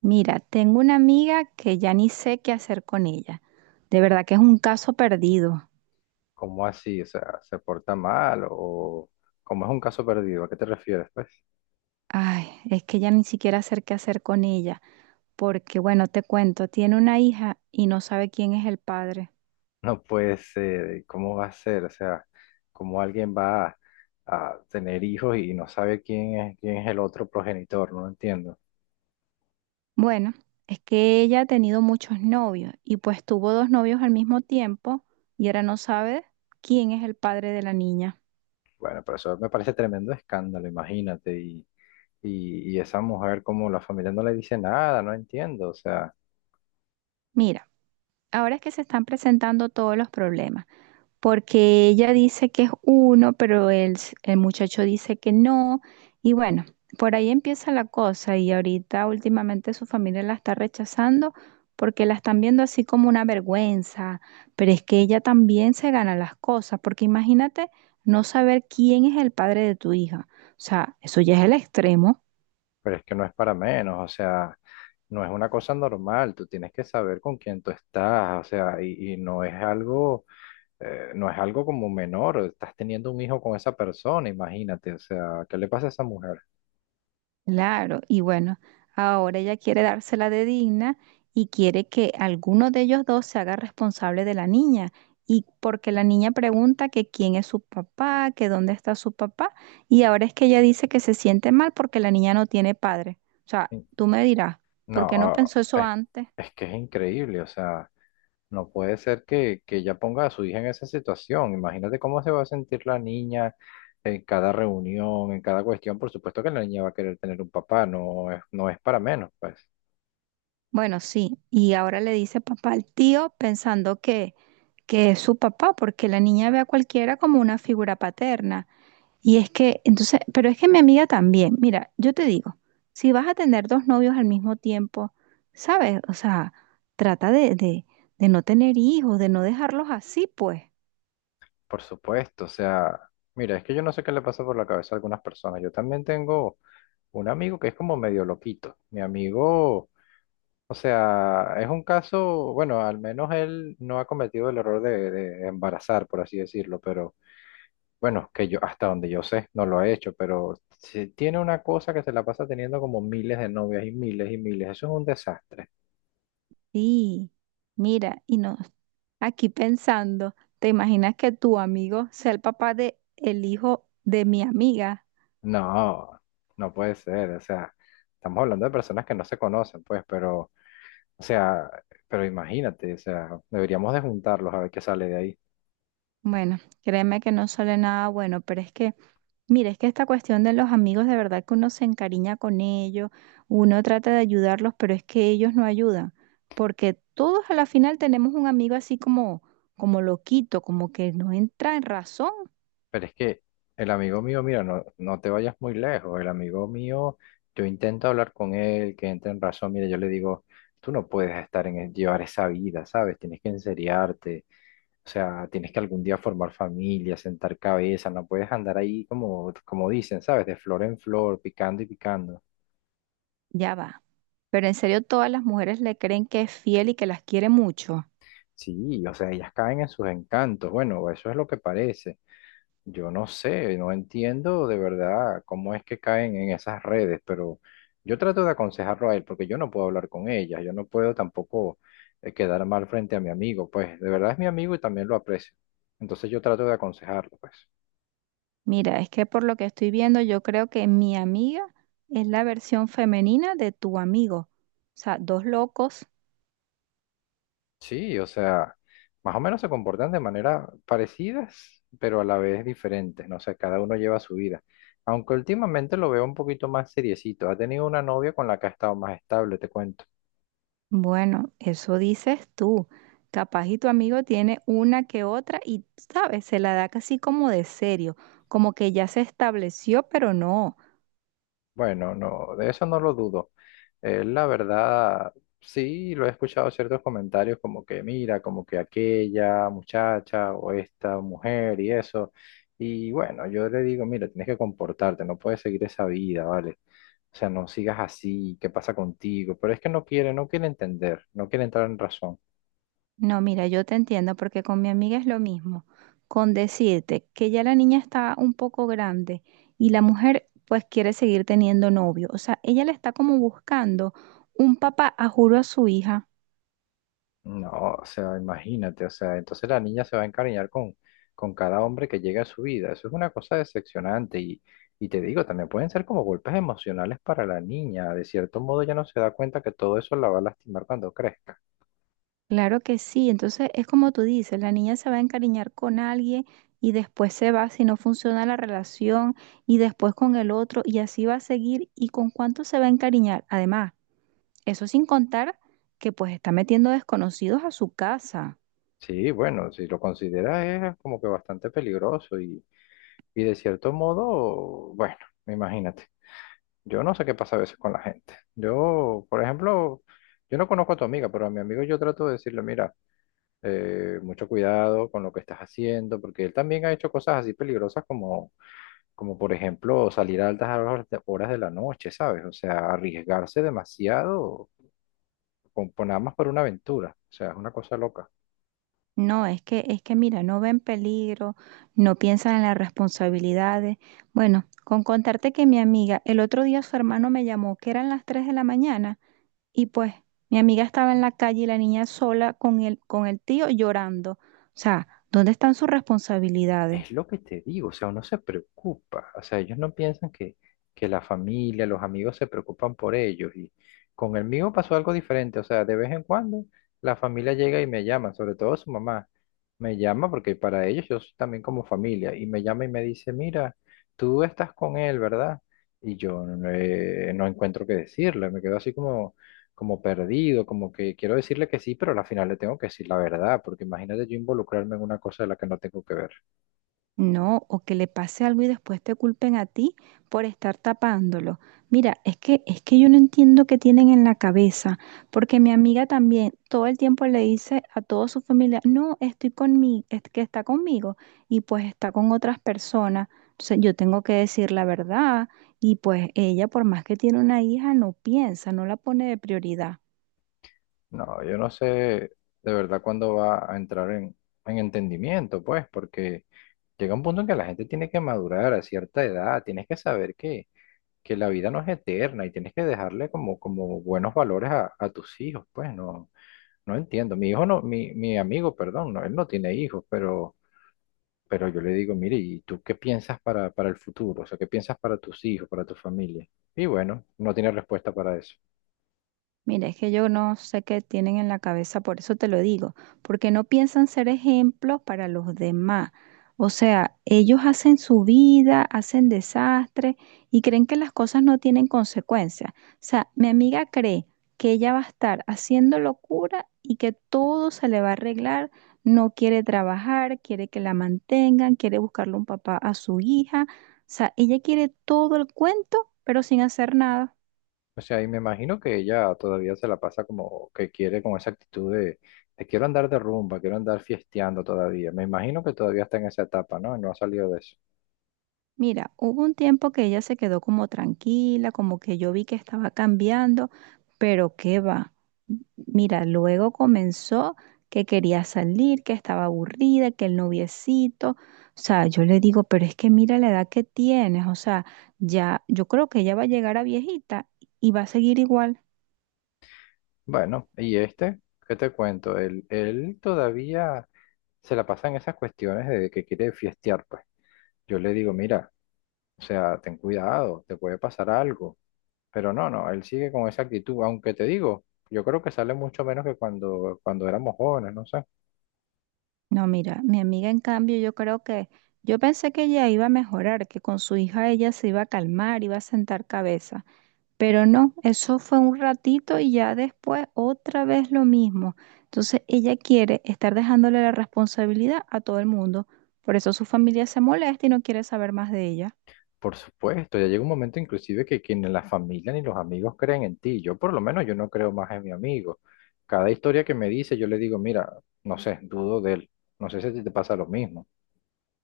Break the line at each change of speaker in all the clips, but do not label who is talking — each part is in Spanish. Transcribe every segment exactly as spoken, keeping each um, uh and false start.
Mira, tengo una amiga que ya ni sé qué hacer con ella. De verdad que es un caso perdido.
¿Cómo así? O sea, ¿se porta mal o cómo es un caso perdido? ¿A qué te refieres, pues?
Ay, es que ya ni siquiera sé qué hacer con ella. Porque, bueno, te cuento, tiene una hija y no sabe quién es el padre.
No puede ser, ¿cómo va a ser? O sea, ¿cómo alguien va a, a tener hijos y no sabe quién es, quién es el otro progenitor? No lo entiendo.
Bueno, es que ella ha tenido muchos novios y pues tuvo dos novios al mismo tiempo y ahora no sabe quién es el padre de la niña.
Bueno, pero eso me parece tremendo escándalo, imagínate. Y, y, y esa mujer, como la familia no le dice nada, no entiendo. O sea,
Mira, ahora es que se están presentando todos los problemas. Porque ella dice que es uno, pero el, s- el muchacho dice que no, y bueno, por ahí empieza la cosa y ahorita últimamente su familia la está rechazando porque la están viendo así como una vergüenza, pero es que ella también se gana las cosas, porque imagínate no saber quién es el padre de tu hija, o sea, eso ya es el extremo.
pero es que no es para menos, o sea. No es una cosa normal, tú tienes que saber con quién tú estás, o sea, y y no es algo, eh, no es algo como menor, estás teniendo un hijo con esa persona, imagínate, o sea, ¿qué le pasa a esa mujer?
Claro, y bueno, ahora ella quiere dársela de digna y quiere que alguno de ellos dos se haga responsable de la niña. Y porque la niña pregunta que quién es su papá, que dónde está su papá, y ahora es que ella dice que se siente mal porque la niña no tiene padre. O sea,
In-
tú me dirás, ¿por qué no
No,
pensó eso
es,
antes?
es que es increíble, o sea, no puede ser que, que ella ponga a su hija en esa situación, imagínate cómo se va a sentir la niña en cada reunión, en cada cuestión, por supuesto que la niña va a querer tener un papá, no es, no es para menos, pues,
Bueno, sí, y ahora le dice papá al tío pensando que, que es su papá, porque la niña ve a cualquiera como una figura paterna. Y es que, entonces, pero es que mi amiga también, mira, yo te digo, si vas a tener dos novios al mismo tiempo, ¿sabes? O sea, trata de, de, de no tener hijos, de no dejarlos así, pues.
por supuesto, o sea, mira, es que yo no sé qué le pasa por la cabeza a algunas personas, yo también tengo un amigo que es como medio loquito, mi amigo. O sea, es un caso, bueno, al menos él no ha cometido el error de, de embarazar, por así decirlo, pero bueno, que yo, hasta donde yo sé, no lo he hecho, pero si tiene una cosa que se la pasa teniendo como miles de novias y miles y miles, eso es un desastre.
Sí, mira, y no, aquí pensando, ¿te imaginas que tu amigo sea el papá de el hijo de mi amiga?
No, no puede ser, o sea, estamos hablando de personas que no se conocen, pues, pero, o sea, pero imagínate, o sea, deberíamos de juntarlos a ver qué sale de ahí.
Bueno, créeme que no sale nada bueno, pero es que mira, es que esta cuestión de los amigos, de verdad que uno se encariña con ellos, uno trata de ayudarlos, pero es que ellos no ayudan, porque todos a la final tenemos un amigo así como, como loquito, como que no entra en razón,
Pero es que el amigo mío, mira, no, no te vayas muy lejos. El amigo mío, yo intento hablar con él, que entre en razón. Mira, yo le digo, tú no puedes estar en el- llevar esa vida, ¿sabes? Tienes que enseriarte. O sea, tienes que algún día formar familia, sentar cabeza. No puedes andar ahí como, como dicen, ¿sabes? De flor en flor, picando y picando.
ya va. Pero en serio, todas las mujeres le creen que es fiel y que las quiere mucho.
Sí, o sea, ellas caen en sus encantos. Bueno, eso es lo que parece. Yo no sé, no entiendo de verdad cómo es que caen en esas redes, pero yo trato de aconsejarlo a él porque yo no puedo hablar con ellas, yo no puedo tampoco, eh, quedar mal frente a mi amigo, pues de verdad es mi amigo y también lo aprecio. Entonces yo trato de aconsejarlo, pues.
Mira, es que por lo que estoy viendo, yo creo que mi amiga es la versión femenina de tu amigo. O sea, dos locos.
Sí, o sea, más o menos se comportan de manera parecidas, pero a la vez diferentes, no sé, cada uno lleva su vida. Aunque últimamente lo veo un poquito más seriecito, ha tenido una novia con la que ha estado más estable, te cuento.
Bueno, eso dices tú. Capaz y tu amigo tiene una que otra y, sabes, se la da casi como de serio, como que ya se estableció, pero no.
Bueno, no, de eso no lo dudo. Eh, la verdad, sí, lo he escuchado ciertos comentarios como que mira, como que aquella muchacha o esta mujer y eso. Y bueno, yo le digo, mira, tienes que comportarte, no puedes seguir esa vida, ¿vale? O sea, no sigas así, ¿qué pasa contigo? Pero es que no quiere, no quiere entender, no quiere entrar en razón.
No, mira, yo te entiendo porque con mi amiga es lo mismo. Con decirte que ya la niña está un poco grande y la mujer pues quiere seguir teniendo novio. O sea, ella le está como buscando un papá a juro a su hija.
No, o sea, imagínate, o sea, entonces la niña se va a encariñar con, con cada hombre que llega a su vida. Eso es una cosa decepcionante y, y te digo, también pueden ser como golpes emocionales para la niña. De cierto modo ya no se da cuenta que todo eso la va a lastimar cuando crezca.
Claro que sí, entonces es como tú dices, la niña se va a encariñar con alguien y después se va si no funciona la relación y después con el otro y así va a seguir y con cuánto se va a encariñar. Además, eso sin contar que pues está metiendo desconocidos a su casa.
Sí, bueno, si lo consideras es como que bastante peligroso y, y de cierto modo, bueno, imagínate. Yo no sé qué pasa a veces con la gente. Yo, por ejemplo, yo no conozco a tu amiga, pero a mi amigo yo trato de decirle, mira, eh, mucho cuidado con lo que estás haciendo, porque él también ha hecho cosas así peligrosas como, como por ejemplo, salir a altas horas de, horas de la noche, ¿sabes? O sea, arriesgarse demasiado con, por nada más por una aventura, o sea, es una cosa loca.
No, es que es que mira, no ven peligro, no piensan en las responsabilidades. Bueno, con contarte que mi amiga, el otro día su hermano me llamó que eran las tres de la mañana. Y pues mi amiga estaba en la calle y la niña sola con el, con el tío llorando. O sea, ¿dónde están sus responsabilidades?
Es lo que te digo, o sea, uno se preocupa, o sea, ellos no piensan que, que la familia, los amigos se preocupan por ellos y con el mío pasó algo diferente, o sea, de vez en cuando la familia llega y me llama, sobre todo su mamá, me llama porque para ellos yo soy también como familia y me llama y me dice, mira, tú estás con él, ¿verdad? Y yo, eh, no encuentro qué decirle, me quedo así como, como perdido, como que quiero decirle que sí, pero al final le tengo que decir la verdad, porque imagínate yo involucrarme en una cosa de la que no tengo que ver.
No, o que le pase algo y después te culpen a ti por estar tapándolo. Mira, es que es que yo no entiendo qué tienen en la cabeza, porque mi amiga también todo el tiempo le dice a toda su familia, "No, estoy con mi, es que está conmigo" y pues está con otras personas. Entonces yo tengo que decir la verdad y pues ella por más que tiene una hija no piensa, no la pone de prioridad.
No, yo no sé de verdad cuándo va a entrar en, en entendimiento, pues, porque llega un punto en que la gente tiene que madurar a cierta edad, tienes que saber que, que la vida no es eterna y tienes que dejarle como, como buenos valores a, a tus hijos, pues, no, no entiendo. Mi hijo no, mi, mi amigo, perdón, no, él no tiene hijos, pero, pero yo le digo, mire, ¿y tú qué piensas para, para el futuro? O sea, ¿qué piensas para tus hijos, para tu familia? Y bueno, no tiene respuesta para eso.
Mira, es que yo no sé qué tienen en la cabeza, por eso te lo digo, porque no piensan ser ejemplos para los demás. O sea, ellos hacen su vida, hacen desastre y creen que las cosas no tienen consecuencias. O sea, mi amiga cree que ella va a estar haciendo locura y que todo se le va a arreglar. No quiere trabajar, quiere que la mantengan, quiere buscarle un papá a su hija. O sea, ella quiere todo el cuento, pero sin hacer nada.
O sea, y me imagino que ella todavía se la pasa como que quiere con esa actitud de, de quiero andar de rumba, quiero andar fiesteando todavía. Me imagino que todavía está en esa etapa, ¿no? No ha salido de eso.
Mira, hubo un tiempo que ella se quedó como tranquila, como que yo vi que estaba cambiando, pero qué va. Mira, luego comenzó que quería salir, que estaba aburrida, que el noviecito, o sea, yo le digo, pero es que mira la edad que tienes, o sea, ya, yo creo que ella va a llegar a viejita y va a seguir igual.
Bueno, y este, ¿qué te cuento? Él, él todavía se la pasa en esas cuestiones de que quiere fiestear, pues. Yo le digo, mira, o sea, ten cuidado, te puede pasar algo. Pero no, no, él sigue con esa actitud, aunque te digo, yo creo que sale mucho menos que cuando, cuando éramos jóvenes, no sé.
No, mira, mi amiga en cambio, yo creo que, yo pensé que ella iba a mejorar, que con su hija ella se iba a calmar, iba a sentar cabeza. Pero no, eso fue un ratito y ya después otra vez lo mismo. Entonces ella quiere estar dejándole la responsabilidad a todo el mundo. Por eso su familia se molesta y no quiere saber más de ella.
Por supuesto, ya llega un momento inclusive que, que ni la familia ni los amigos creen en ti. Yo por lo menos yo no creo más en mi amigo. Cada historia que me dice, yo le digo, mira, no sé, dudo de él. No sé si a ti te pasa lo mismo.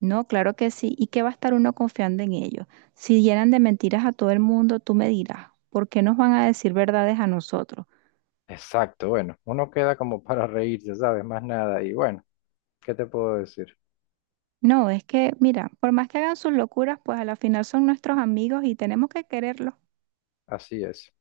No, claro que sí. ¿Y qué va a estar uno confiando en ellos? Si llenan de mentiras a todo el mundo, tú me dirás, ¿por qué nos van a decir verdades a nosotros?
Exacto, bueno, uno queda como para reírse, ¿sabes? Más nada. Y bueno, ¿qué te puedo decir?
No, es que, mira, por más que hagan sus locuras, pues a la final son nuestros amigos y tenemos que quererlos.
Así es.